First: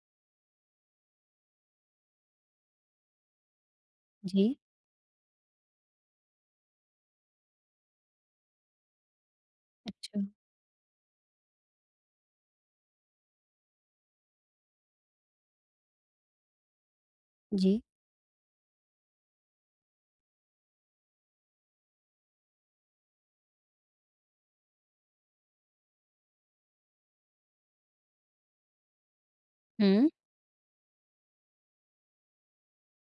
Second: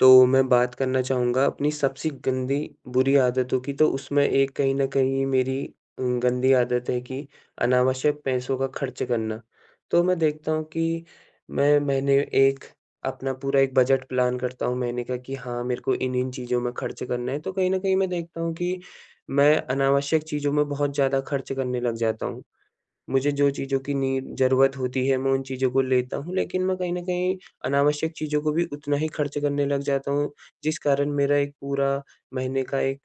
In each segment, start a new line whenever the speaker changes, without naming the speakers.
तो मैं बात करना चाहूँगा अपनी सबसे गंदी, बुरी आदतों कि तो उसमें एक
जी।
कहीं न कहीं ये मेरी अ, गंदी आदत है कि अनावश्यक पैसों का खर्च करना, तो मैं
अच्छा।
देखता हूँ कि मैं मैंने एक अपना पूरा एक बजट प्लान करता हूँ महीने का कि हाँ मेरे को इन-इन चीज़ों में खर्च करना है। तो कहीं न
जी।
कहीं मैं देखता हूँ कि मैं अनावश्यक चीज़ों में बहुत ज़्यादा खर्च करने लग जाता हूँ, मुझे जो चीज़ों की नीड ज़रूरत होती है, मैं उन चीज़ों को लेता हूँ लेकिन मैं कहीं न कहीं अनावश्यक चीज़ों को भी उतना ही खर्च करने लग
हुँ।
जाता हूँ, जिस कारण मेरा एक पूरा महीने का एक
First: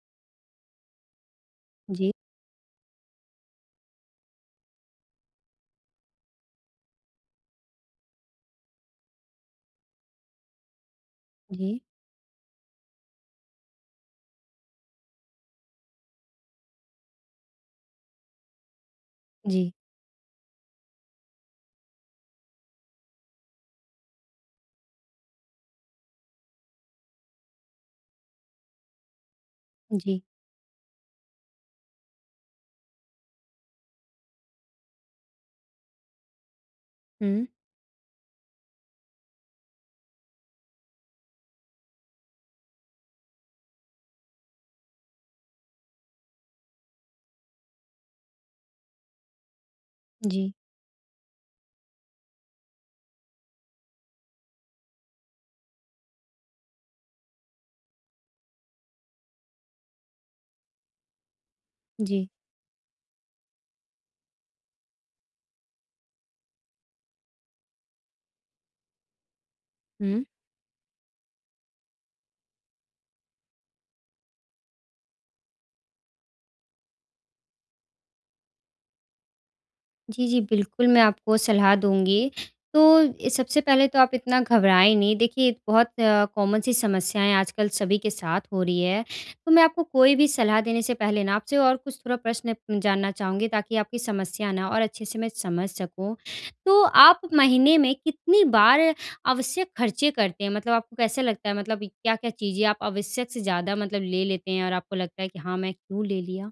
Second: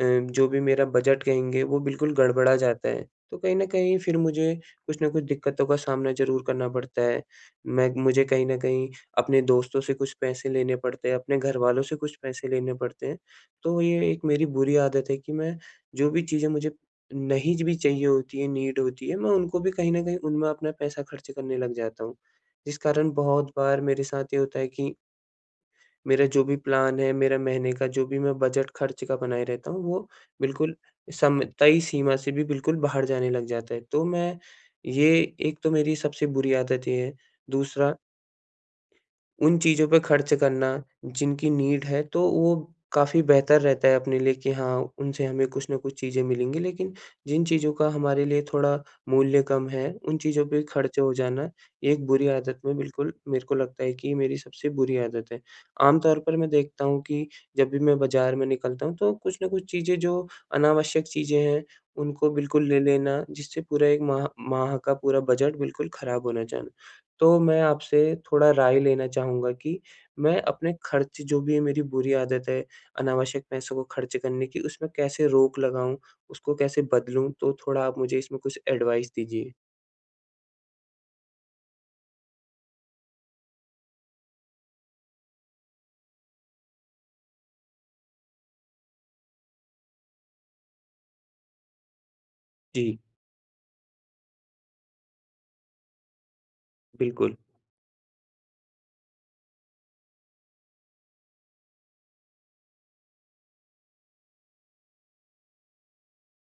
अ, जो भी मेरा बजट कहेंगे, वो
जी।
बिल्कुल गड़बड़ा जाता है। तो कहीं न कहीं फिर मुझे कुछ न कुछ दिक्कतों का सामना ज़रूर करना पड़ता है। मैं मुझे कहीं न कहीं अपने दोस्तों से कुछ पैसे लेने पड़ते हैं, अपने
जी।
घरवालों से कुछ पैसे लेने पड़ते हैं, तो ये एक मेरी बुरी आदत है कि मैं जो भी चीज़ें मुझे नहीं भी चाहिए होती है, नीड होती है मैं उनको भी
जी।
कहीं न कहीं, उनमें अपना पैसा खर्च करने लग जाता हूँ। जिस कारण बहुत बार मेरे साथ ये होता है कि मेरे जो भी प्लान है, मेरा महीने का जो भी मैं बजट खर्च का बनाए रहता हूँ, वो
जी।
बिल्कुल समय तय सीमा से भी बिल्कुल बाहर जाने लग जाता है। तो मैं ये एक तो मेरी सबसे बुरी आदत ये है।
हुँ।
दूसरा उन चीज़ों पे खर्च करना जिनकी नीड है तो वो काफ़ी बेहतर रहता है, अपने लिए कि हाँ, उनसे हमें कुछ ना कुछ चीज़ें मिलेंगी, लेकिन जिन चीज़ों का हमारे लिए थोड़ा मूल्य कम है, उन चीज़ों
जी।
पे खर्च हो जाना, एक बुरी आदत में बिल्कुल मेरे को लगता है कि मेरी सबसे बुरी आदत है। आम तौर पर मैं देखता हूँ कि जब भी मैं बाज़ार में निकलता हूँ, तो कुछ न कुछ चीज़ें जो अनावश्यक चीज़ें हैं,
जी।
उनको बिल्कुल ले लेना, जिससे पूरा 1 माह माह, का पूरा बजट बिल्कुल खराब होना जाना। तो मैं आपसे थोड़ा राय लेना चाहूँगा कि
हुँ।
मैं अपने खर्च जो भी है मेरी बुरी आदत है, अनावश्यक पैसों को खर्च करने की, उसमें कैसे रोक लगाऊँ? उसको कैसे बदलूँ? तो थोड़ा आप मुझे इसमें कुछ एडवाइस दीजिए?
जी, जी। बिल्कुल मैं आपको सलाह दूँगी। तो ये सबसे पहले तो आप इतना घबराएँ नहीं देखिए बहुत कॉमन सी समस्याएँ आजकल सभी के साथ हो रही है, तो मैं आपको कोई भी सलाह देने से पहले ना आपसे और कुछ थोड़ा प्रश्न
जी।
जानना चाहूँगी ताकि आपकी समस्या ना और अच्छे से मैं समझ सकूँ। तो आप
बिल्कुल।
महीने में कितनी बार आवश्यक खर्चे करते हैं? मतलब आपको कैसा लगता है मतलब क्या-क्या चीज़ें आप आवश्यक से ज़्यादा मतलब ले लेते हैं और आपको लगता है कि हाँ, मैं क्यों ले लिया?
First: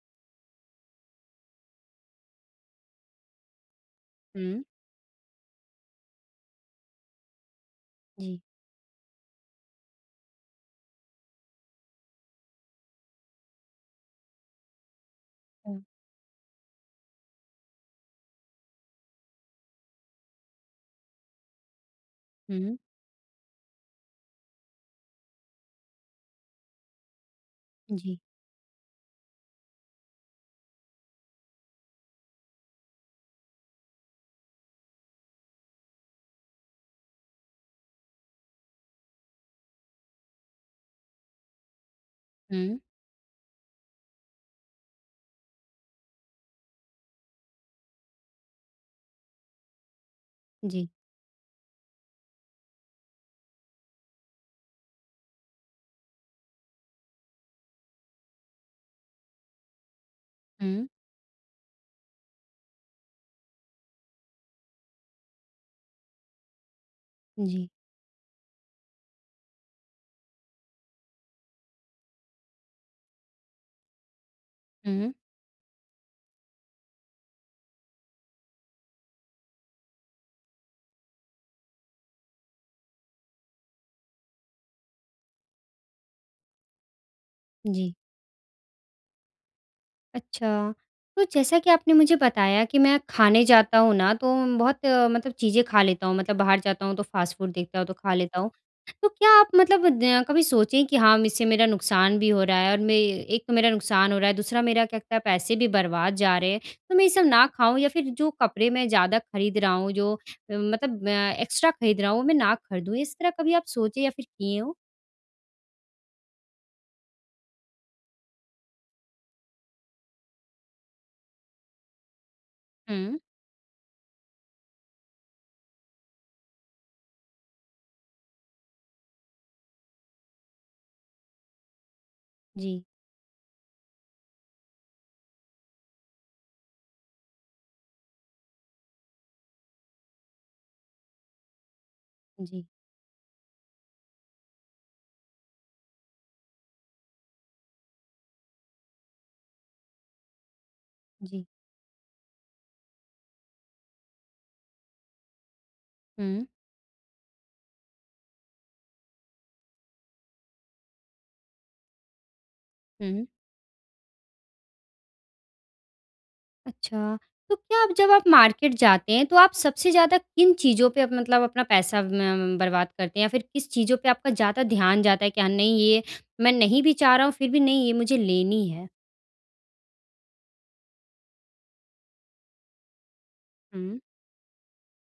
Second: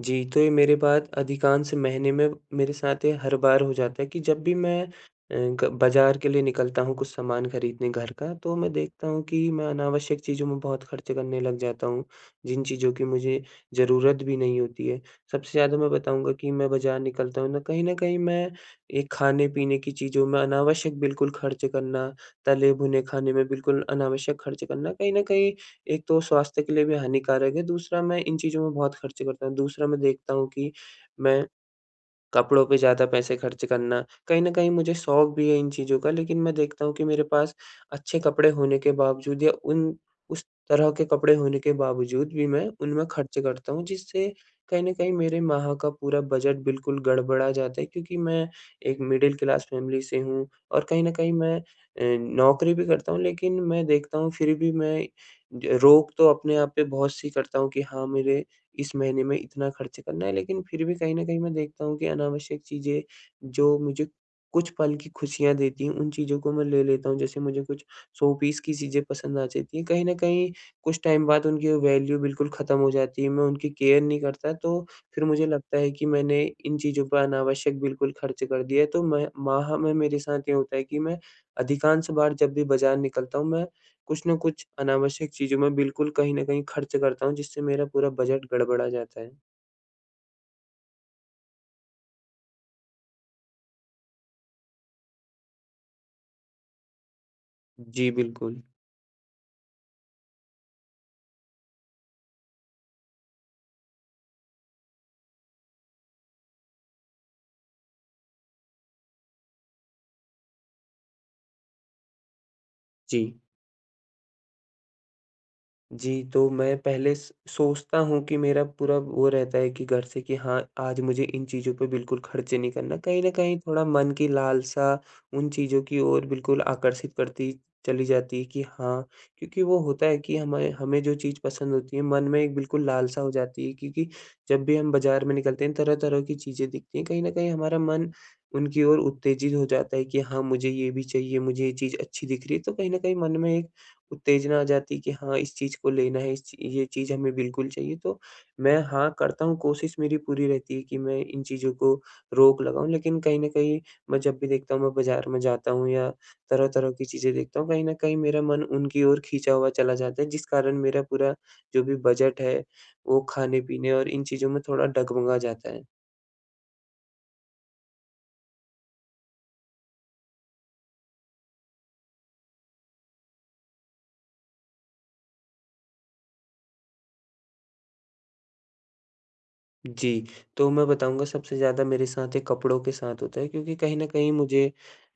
जी, तो ये मेरी बात अधिकांश महीने में मेरे साथ ये हर बार हो जाता है कि जब भी
हुँ।
मैं अ, ग बाज़ार के लिए निकलता हूँ कुछ सामान खरीदने घर का
जी।
तो मैं देखता हूँ कि मैं अनावश्यक चीज़ों में बहुत खर्च करने लग जाता हूँ, जिन चीज़ों की मुझे ज़रूरत भी नहीं होती है। सबसे ज़्यादा
हुँ।
मैं बताऊँगा कि मैं बाज़ार निकलता हूँ ना, कहीं न कहीं मैं एक खाने-पीने की चीज़ों में अनावश्यक बिल्कुल खर्च करना
हुँ।
तले-भुने खाने में बिल्कुल अनावश्यक खर्च करना कहीं न कहीं एक तो स्वास्थ्य के लिए भी हानिकारक है दूसरा
जी।
मैं इन चीज़ों में बहुत खर्चे करता हूँ। दूसरा मैं देखता हूँ कि, मैं कपड़ों पे ज़्यादा पैसे खर्च करना कहीं न कहीं मुझे शौक भी है इन चीज़ों का लेकिन मैं देखता हूँ कि मेरे पास अच्छे कपड़े होने के बावजूद या उन उस तरह के कपड़े होने के बावजूद भी मैं
हुँ।
उनमें खर्चे करता हूँ। जिससे कहीं न कहीं मेरे माह का पूरा बजट बिल्कुल गड़बड़ा जाता है क्योंकि मैं एक मिडिल क्लास फ़ैमिली से हूँ। और
जी।
कहीं न कहीं मैं अ, नौकरी भी करता हूँ लेकिन मैं देखता हूँ फिर भी मैं ज रोक तो अपने आप पे बहुत-सी करता हूँ कि हाँ मेरे इस महीने में इतना खर्च करना है, लेकिन फिर
हुँ।
भी कहीं न कहीं मैं देखता हूँ कि अनावश्यक चीजें जो मुझे कुछ पल की खुशियाँ देती हैं उन चीज़ों को मैं ले लेता हूँ। जैसे मुझे
जी।
कुछ शो पीस की चीजें पसंद आ जाती हैं, कहीं न कहीं कुछ टाइम बाद उनकी वो वैल्यू बिल्कुल ख़त्म हो जाती है मैं उनकी केयर नहीं करता तो
हुँ।
फिर मुझे लगता है कि मैंने इन चीज़ों पे अनावश्यक बिल्कुल खर्च कर दिया। तो मैं माह में मेरे साथ ये होता है कि मैं अधिकांश बार जब भी बाज़ार निकलता हूँ मैं कुछ न कुछ अनावश्यक चीज़ों में बिल्कुल कहीं न कहीं खर्च करता हूँ, जिससे मेरा
जी।
पूरा बजट गड़बड़ा जाता है।
अच्छा। तो जैसा कि आपने मुझे बताया कि "मैं खाने जाता हूँ ना तो बहुत मतलब चीज़ें खा लेता हूँ। मतलब बाहर जाता हूँ तो फास्ट फूड देखता हूँ तो
जी,
खा लेता हूँ।"
बिल्कुल।
तो क्या आप मतलब द कभी सोचे कि हाँ, इससे मेरा नुकसान भी हो रहा है? और मैं एक मेरा नुकसान हो रहा है, दूसरा मेरा क्या कहते है पैसे भी बर्बाद जा रहे हैं? तो मैं ये सब ना खाऊँ या फिर जो कपड़े मैं ज़्यादा खरीद रहा हूँ जो मतलब अ, एक्स्ट्रा खरीद रहा हूँ मैं ना खरीदूँ। इस तरह
जी।
कभी आप सोचे या फिर किए हो?
जी। तो मैं पहले स सोचता हूँ कि मेरा पूरा वो रहता है कि घर से कि हाँ, आज मुझे इन चीज़ों पे बिल्कुल खर्चे नहीं करना।
हुँ।
कहीं न कहीं थोड़ा मन की लालसा उन चीज़ों की ओर बिल्कुल आकर्षित करती चली जाती कि हाँ, क्योंकि वो होता है कि हमाए हमें जो चीज़ पसंद होती है मन में एक
जी।
बिल्कुल लालसा हो जाती है। क्योंकि जब भी हम बाज़ार में निकलते हैं तरह-तरह की चीज़ें दिखती हैं कहीं न कहीं हमारा मन उनकी ओर उत्तेजित हो जाता है कि हाँ, मुझे ये भी चाहिए, मुझे ये चीज़ अच्छी दिख रही है।
जी।
तो कहीं न कहीं मन में एक उत्तेजना आ जाती है कि हाँ, इस चीज़ को लेना है इस ये चीज़ हमें बिल्कुल चाहिए। तो मैं हाँ, करता हूँ, कोशिश मेरी पूरी रहती है कि मैं इन
जी।
चीज़ों को रोक लगाऊँ। लेकिन कहीं न कहीं मैं जब भी देखता हूँ मैं बाज़ार में जाता हूँ या
हुँ।
तरह-तरह की चीज़ें देखता हूँ कहीं न कहीं मेरा मन उनकी ओर खींचा हुआ चला जाता है। जिस कारण मेरा पूरा जो भी बजट है वो
हुँ।
खाने पीने और इन चीज़ों में थोड़ा डगमगा जाता है।
अच्छा, तो क्या आप जब आप मार्केट जाते हैं, तो आप सबसे ज़्यादा किन चीज़ों पे, अप मतलब अपना पैसा म बर्बाद करते हैं? या फिर किस चीज़ों पे आपका ज़्यादा ध्यान जाता है? क्या नहीं ये, मैं नहीं भी चाह रहा हूँ फिर भी नहीं ये मुझे लेनी है?
जी, तो मैं बताऊँगा सबसे ज़्यादा मेरे साथ, ये कपड़ों के साथ होता है क्योंकि कहीं
हुँ।
न कहीं मुझे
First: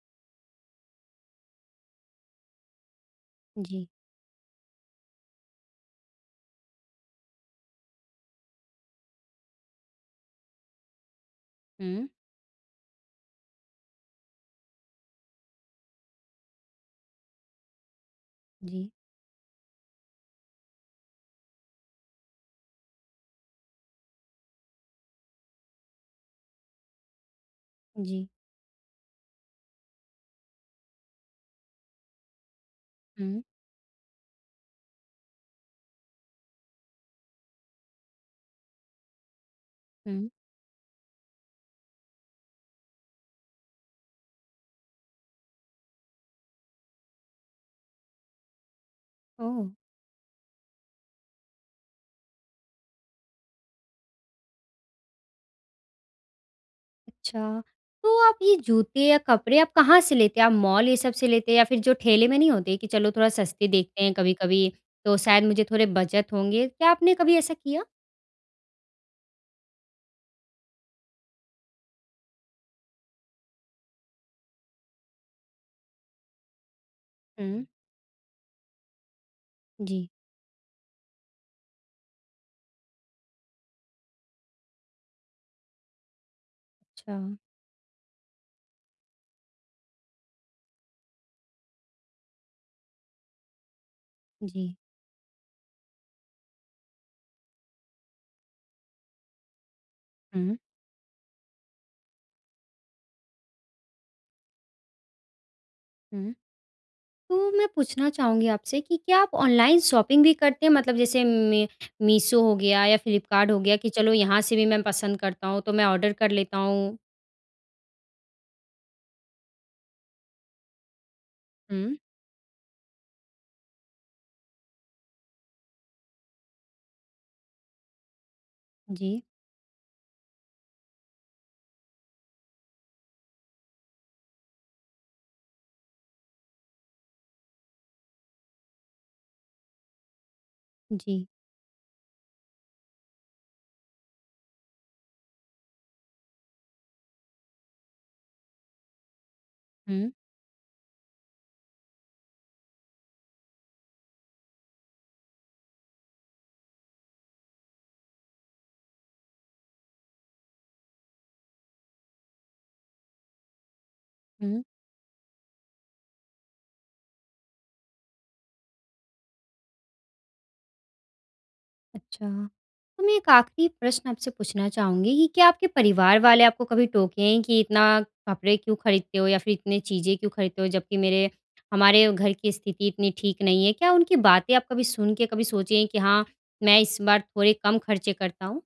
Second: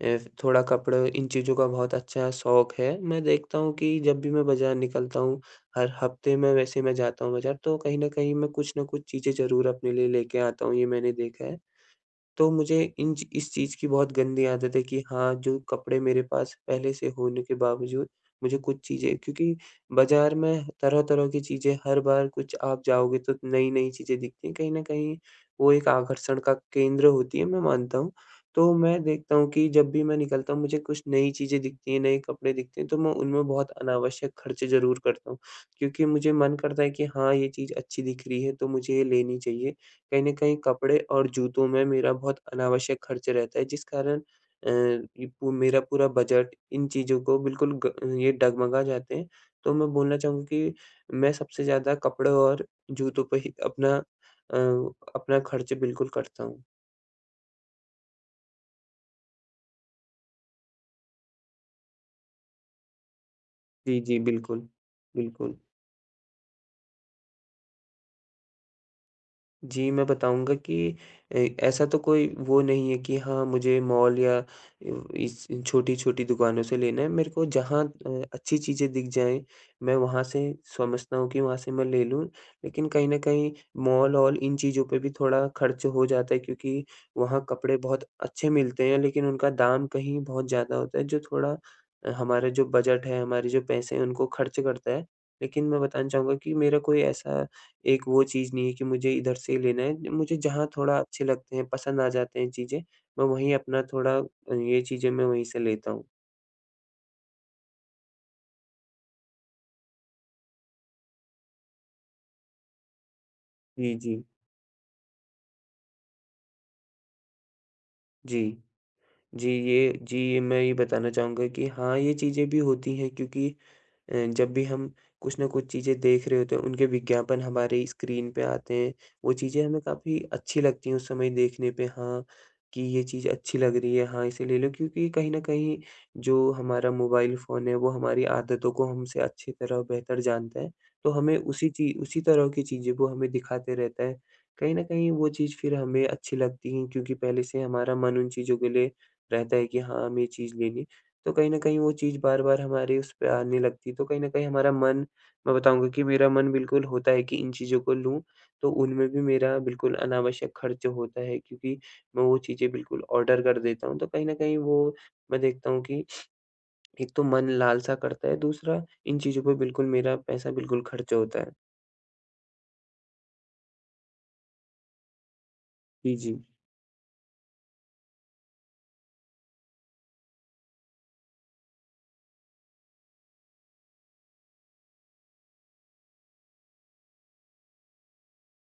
अ, थोड़ा कपड़ा इन चीज़ों का बहुत अच्छा शौक़ है। मैं देखता हूँ
जी।
कि जब भी मैं बाज़ार निकलता हूँ। हर हफ्ते में वैसे मैं जाता हूँ बाज़ार, तो कहीं न कहीं मैं कुछ ना कुछ चीज़ें ज़रूर अपने लिए लेके आता हूँ, ये मैंने देखा है।
हुँ।
तो मुझे इन इस चीज़ की बहुत गंदी आदत है कि, हाँ, जो कपड़े मेरे पास पहले से होने के बावजूद, मुझे कुछ
जी।
चीज़ें क्योंकि बाज़ार में तरह-तरह की चीज़ें हर बार कुछ आप जाओगे, तो नई-नई चीज़ें दिखती हैं, कहीं न कहीं, वो एक आकर्षण का केंद्र होती है, मैं मानता हूँ।
जी।
तो मैं देखता हूँ कि जब भी मैं निकलता हूँ, मुझे कुछ नई चीज़ें दिखती हैं, नए कपड़े दिखते हैं, तो मैं
हुँ।
उनमें बहुत अनावश्यक खर्चे ज़रूर करता हूँ क्योंकि मुझे मन करता है कि हाँ ये चीज़ अच्छी दिख रही है, तो मुझे ये लेनी चाहिए कहीं
हुँ।
न कहीं कपड़े और जूतों में मेरा बहुत अनावश्यक खर्च रहता है जिस कारण अ, ये पू मेरा पूरा बजट, इन चीज़ों को बिल्कुल ग ये डगमगा जाते हैं,
ओह।
तो मैं बोलना चाहूँगा कि मैं सबसे ज़्यादा कपड़े और जूतों पे ही अपना अ, अपना खर्च बिल्कुल करता हूँ।
अच्छा, तो आप ये जूते या कपड़े आप कहाँ से लेते हैं? आप मॉल ये सब से लेते हैं या फिर जो ठेले में नहीं होते कि चलो थोड़ा सस्ते
जी,
देखते हैं
जी। बिल्कुल,
कभी-कभी, तो शायद
बिल्कुल।
मुझे थोड़े बचत होंगे क्या आपने कभी ऐसा किया?
जी, मैं बताऊँगा कि अ, ऐसा तो कोई वो नहीं है कि हाँ, मुझे मॉल या अ, इस छोटी-छोटी दुकानों से लेना है, मेरे को
हुँ।
जहाँ अ, अच्छी चीज़ें दिख जाएँ, मैं
जी।
वहाँ से समझता हूँ कि वहाँ से मैं ले लूँ। लेकिन कहीं न कहीं मॉल-ऑल इन चीज़ों पे भी थोड़ा खर्च हो जाता है क्योंकि
अच्छा।
वहाँ कपड़े बहुत अच्छे मिलते हैं लेकिन उनका दाम कहीं बहुत ज़्यादा होता है जो थोड़ा, अ, हमारा जो बजट है, हमारे जो पैसे हैं उनको खर्च
जी।
करता है, लेकिन मैं बताना चाहूँगा कि मेरा कोई ऐसा एक वो चीज़ नहीं है कि मुझे इधर से ही लेना है। मुझे
हुँ।
जहाँ थोड़ा अच्छे लगते हैं पसंद आ जाते हैं चीज़ें, मैं वहीं अपना थोड़ा ये चीज़ें मैं वहीं से लेता हूँ।
हुँ। तो मैं पूछना चाहूँगी आपसे कि क्या आप ऑनलाइन शॉपिंग भी करते हैं मतलब जैसे मै मीशो हो गया या फ्लिपकार्ट हो गया कि
इ
चलो
जी।
यहाँ से भी मैं पसंद करता हूँ तो मैं ऑर्डर कर लेता हूँ?
जी। जी ये जी ये मैं ये बताना चाहूँगा कि
हुँ।
हाँ, ये चीज़ें भी होती हैं क्योंकि अ, जब भी हम कुछ न कुछ चीज़ें देख रहे होते हैं, उनके विज्ञापन हमारी स्क्रीन पे आते हैं,
जी।
वो चीज़ें हमें काफ़ी अच्छी लगती हैं, उस समय देखने पे हाँ कि ये चीज़ अच्छी लग रही है। हाँ, इसे ले लो क्योंकि कहीं न कहीं जो हमारा मोबाइल फ़ोन है, वो हमारी आदतों को हमसे अच्छी तरह बेहतर जानता है तो
जी।
हमें उसी ची उसी तरह की चीज़ें वो हमें दिखाते रहता है। कहीं न कहीं वो चीज़ फिर हमें अच्छी लगती हैं क्योंकि पहले से ही हमारा मन उन चीज़ों के लिए रहता है कि हाँ,
हुँ।
हमें ये चीज़ लेनी है। तो कहीं न कहीं वो चीज़ बार-बार हमारे उस पे आने लगती है, तो कहीं न कहीं हमारा मन मैं बताऊँगा कि मेरा मन बिल्कुल होता है कि इन चीज़ों को लूँ, तो उनमें भी मेरा बिल्कुल अनावश्यक खर्च होता है क्योंकि मैं वो चीज़ें बिल्कुल ऑर्डर कर देता हूँ। तो कहीं न कहीं
हुँ।
वो, मैं देखता हूँ कि, एक तो मन लालसा करता है, दूसरा इन चीज़ों पे बिल्कुल मेरा पैसा, बिल्कुल खर्च होता है।
अच्छा, तो मैं एक आखिरी प्रश्न आपसे पूछना चाहूँगी कि क्या आपके
ई
परिवार
जी।
वाले आपको कभी टोके हैं कि, इतना कपड़े क्यों खरीदते हो? या फिर इतनी चीज़ें क्यों खरीदते हो? जबकि मेरे हमारे घर की स्थिति इतनी ठीक नहीं है, क्या उनकी बातें आप कभी सुन के कभी सोचे हैं कि हाँ, मैं इस बार थोड़े कम खर्चे करता हूँ?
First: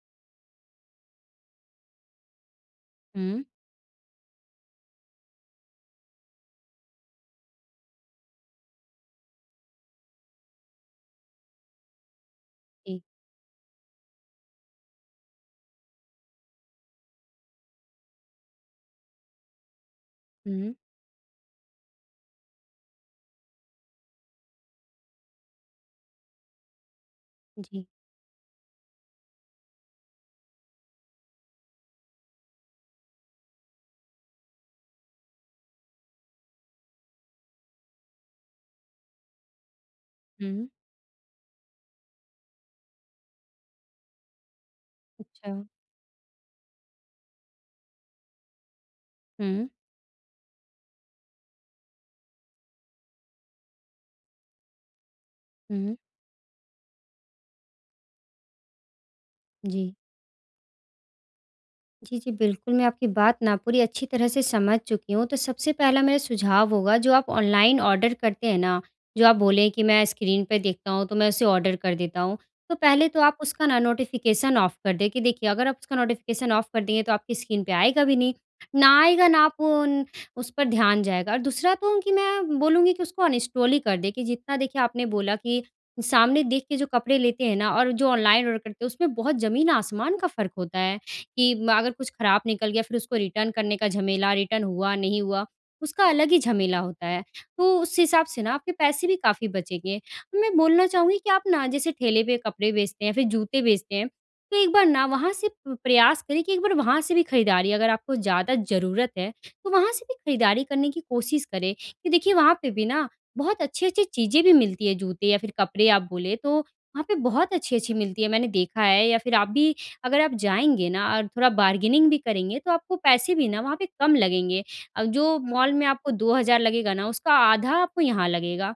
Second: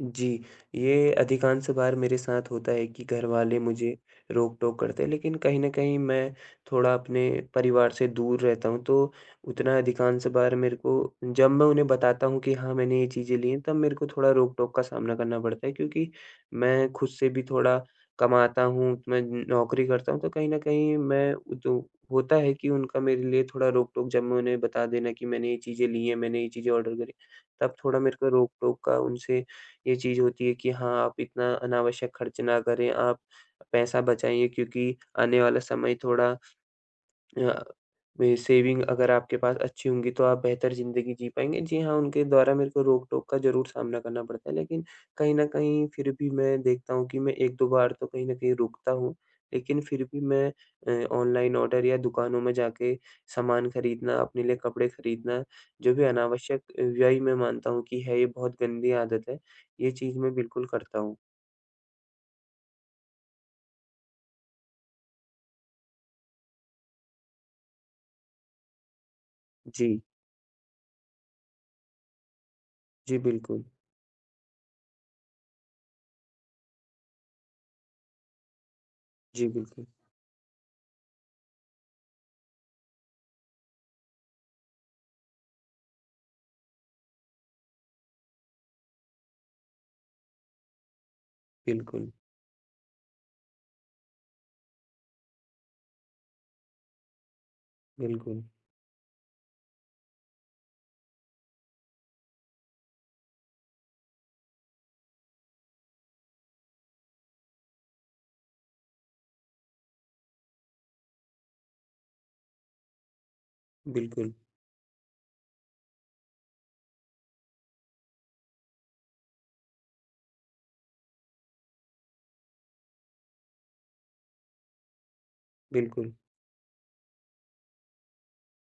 जी। ये अधिकांश बार मेरे साथ होता है कि घर
हुँ।
वाले मुझे रोक-टोक करते हैं। लेकिन कहीं न कहीं मैं थोड़ा अपने परिवार से दूर रहता हूँ तो उतना अधिकांश बार मेरे को जब मैं उन्हें बताता हूँ कि हाँ,
जी।
मैंने ये चीज़ें ली हैं तब मेरे को थोड़ा रोक-टोक का सामना करना पड़ता है। क्योंकि मैं खुद से भी थोड़ा कमाता हूँ। मैं न नौकरी करता हूँ। तो कहीं न
हुँ।
कहीं मैं जो होता है कि उनका मेरे लिए थोड़ा रोक-टोक जब मैं उन्हें बता देना कि मैंने ये चीज़ें ली हैं, मैंने ये चीज़ें ऑर्डर करी, तब
जी।
थोड़ा मेरे को रोक-टोक का उनसे ये चीज़ होती है कि हाँ, आप इतना अनावश्यक खर्च ना करें। आप पैसा बचाइए क्योंकि आने वाला समय थोड़ा अ, सेविंग अगर आपके पास अच्छी होंगी तो आप
हुँ।
बेहतर ज़िंदगी जी पाएँगे। जी हाँ, उनके द्वारा मेरे को रोक-टोक का ज़रूर सामना करना पड़ता है। लेकिन कहीं न
अच्छा।
कहीं फिर भी मैं देखता हूँ कि मैं 1-2 बार तो कहीं न कहीं रुकता हूँ।
हुँ।
लेकिन फिर भी मैं अ, ऑनलाइन ऑर्डर या दुकानों में जाके सामान खरीदना, अपने लिए कपड़े खरीदना जो
हुँ।
भी अनावश्यक व्यय मैं मानता हूँ कि है, ये बहुत गंदी आदत है। ये
जी।
चीज मैं बिल्कुल करता हूँ।
जी, जी, बिल्कुल, मैं आपकी बात ना पूरी अच्छी तरह से समझ चुकी हूँ तो सबसे पहला मेरा सुझाव होगा जो आप ऑनलाइन ऑर्डर करते हैं ना? जो आप बोले कि
जी।
मैं स्क्रीन पे देखता हूँ तो मैं उसे ऑर्डर कर देता हूँ। तो पहले
जी
तो आप
बिल्कुल।
उसका ना नोटिफिकेशन ऑफ कर दें, कि देखिए अगर आप उसका नोटिफिकेशन ऑफ कर देंगे तो आपकी स्क्रीन पे आएगा भी नहीं, ना आएगा ना
जी
आप
बिल्कुल।
उन उस पर ध्यान जाएगा। और दूसरा तो कि मैं बोलूँगी कि उसको अनइंस्टॉल ही कर दें कि जितना देखिए आपने बोला कि सामने देख के जो कपड़े लेते हैं ना, और जो ऑनलाइन ऑर्डर करते हैं उसमें बहुत जमीन-आसमान का फ़र्क होता है, कि अगर कुछ
बिल्कुल।
खराब निकल गया फिर उसको रिटर्न करने का झमेला रिटर्न हुआ नहीं हुआ, उसका अलग ही झमेला होता है। तो उस हिसाब से
बिल्कुल।
ना आपके पैसे भी काफ़ी बचेंगे, और मैं बोलना चाहूँगी कि आप ना जैसे ठेले पे कपड़े बेचते हैं या फिर जूते बेचते हैं, तो एक बार ना वहाँ से प प्रयास करें कि एक बार वहाँ से भी खरीदारी अगर आपको ज़्यादा ज़रूरत है, तो वहाँ से भी खरीदारी करने की कोशिश करें कि देखिए वहाँ पे भी ना, बहुत अच्छी-अच्छी
बिल्कुल।
चीज़ें भी मिलती हैं जूते या फिर कपड़े आप बोले तो, वहाँ पे बहुत अच्छी-अच्छी मिलती है मैंने देखा है, या फिर आप भी अगर आप जाएँगे ना और थोड़ा बार्गेनिंग भी करेंगे तो आपको पैसे भी ना वहाँ पे कम लगेंगे। अब जो मॉल में आपको
बिल्कुल।
2 हज़ार लगेगा ना उसका आधा आपको यहाँ लगेगा।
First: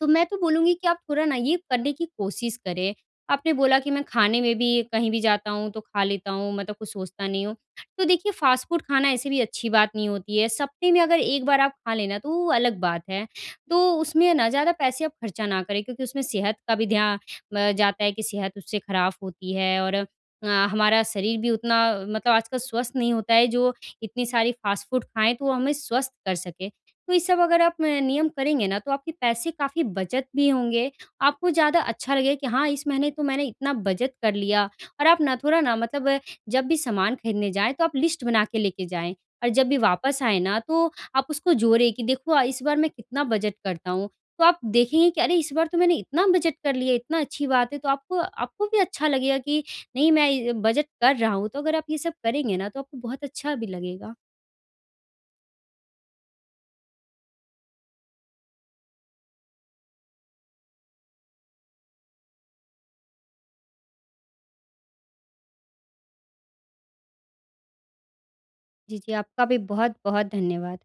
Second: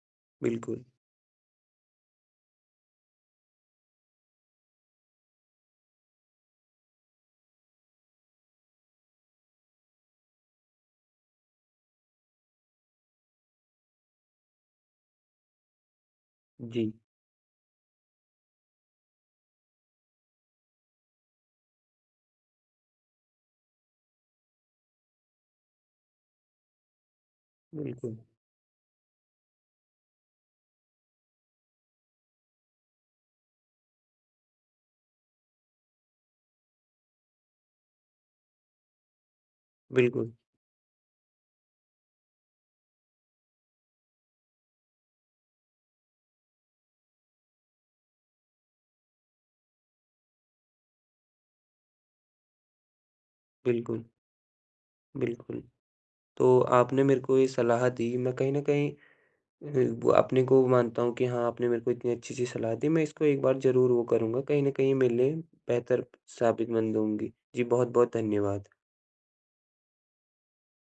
तो मैं तो बोलूँगी
बिल्कुल।
कि, आप थोड़ा ना ये करने की कोशिश करें। आपने बोला कि मैं खाने में भी कहीं भी जाता हूँ तो खा लेता हूँ मैं तो कुछ सोचता नहीं हूँ, तो देखिए फास्ट फूड खाना ऐसे भी अच्छी बात नहीं होती है, सप्तेह में अगर एक बार आप खा ले ना, तो वो अलग बात है, तो उसमें ना ज़्यादा पैसे आप खर्चा ना करें क्योंकि उसमें सेहत का भी
जी।
ध्या अ, जाता है कि सेहत उससे खराब होती है और अ, हमारा शरीर भी उतना मतलब आजकल स्वस्थ नहीं होता है जो इतनी सारी फास्ट फूड खाएँ तो वो हमें स्वस्थ कर सके। तो ये सब अगर आप म
बिल्कुल।
नियम करेंगे ना तो आपके पैसे काफ़ी बचत भी होंगे, आपको ज़्यादा अच्छा लगेगा कि हाँ इस महीने तो मैंने इतना बचत कर लिया, और आप ना थोड़ा ना मतलब जब भी सामान खरीदने जाएँ, तो आप लिस्ट बना के लेके जाएँ, और जब भी वापस
बिल्कुल।
आएँ ना, तो आप उसको जोड़े कि देखो अ, इस बार मैं कितना बचत करता हूँ, तो आप देखेंगे कि अरे! इस बार तो मैंने इतना बचत कर लिया इतनी अच्छी बात है, तो आपको आपको भी अच्छा लगेगा कि नहीं मैं बचत कर रहा हूँ तो अगर आप ये सब करेंगे ना, तो आपको बहुत अच्छा भी
बिल्कुल।
लगेगा।
बिल्कुल। तो आपने मेरे को ये सलाह दी, मैं कहीं न कहीं ब अपने को वो मानता हूँ कि हाँ आपने मेरे को इतनी अच्छी-सी सलाह दी, मैं इसको एक बार ज़रूर वो करूँगा कहीं न कहीं मेरे लिए बेहतर साबितमंद होंगी। जी, बहुत-बहुत धन्यवाद।
जी, जी। आपका भी बहुत-बहुत धन्यवाद।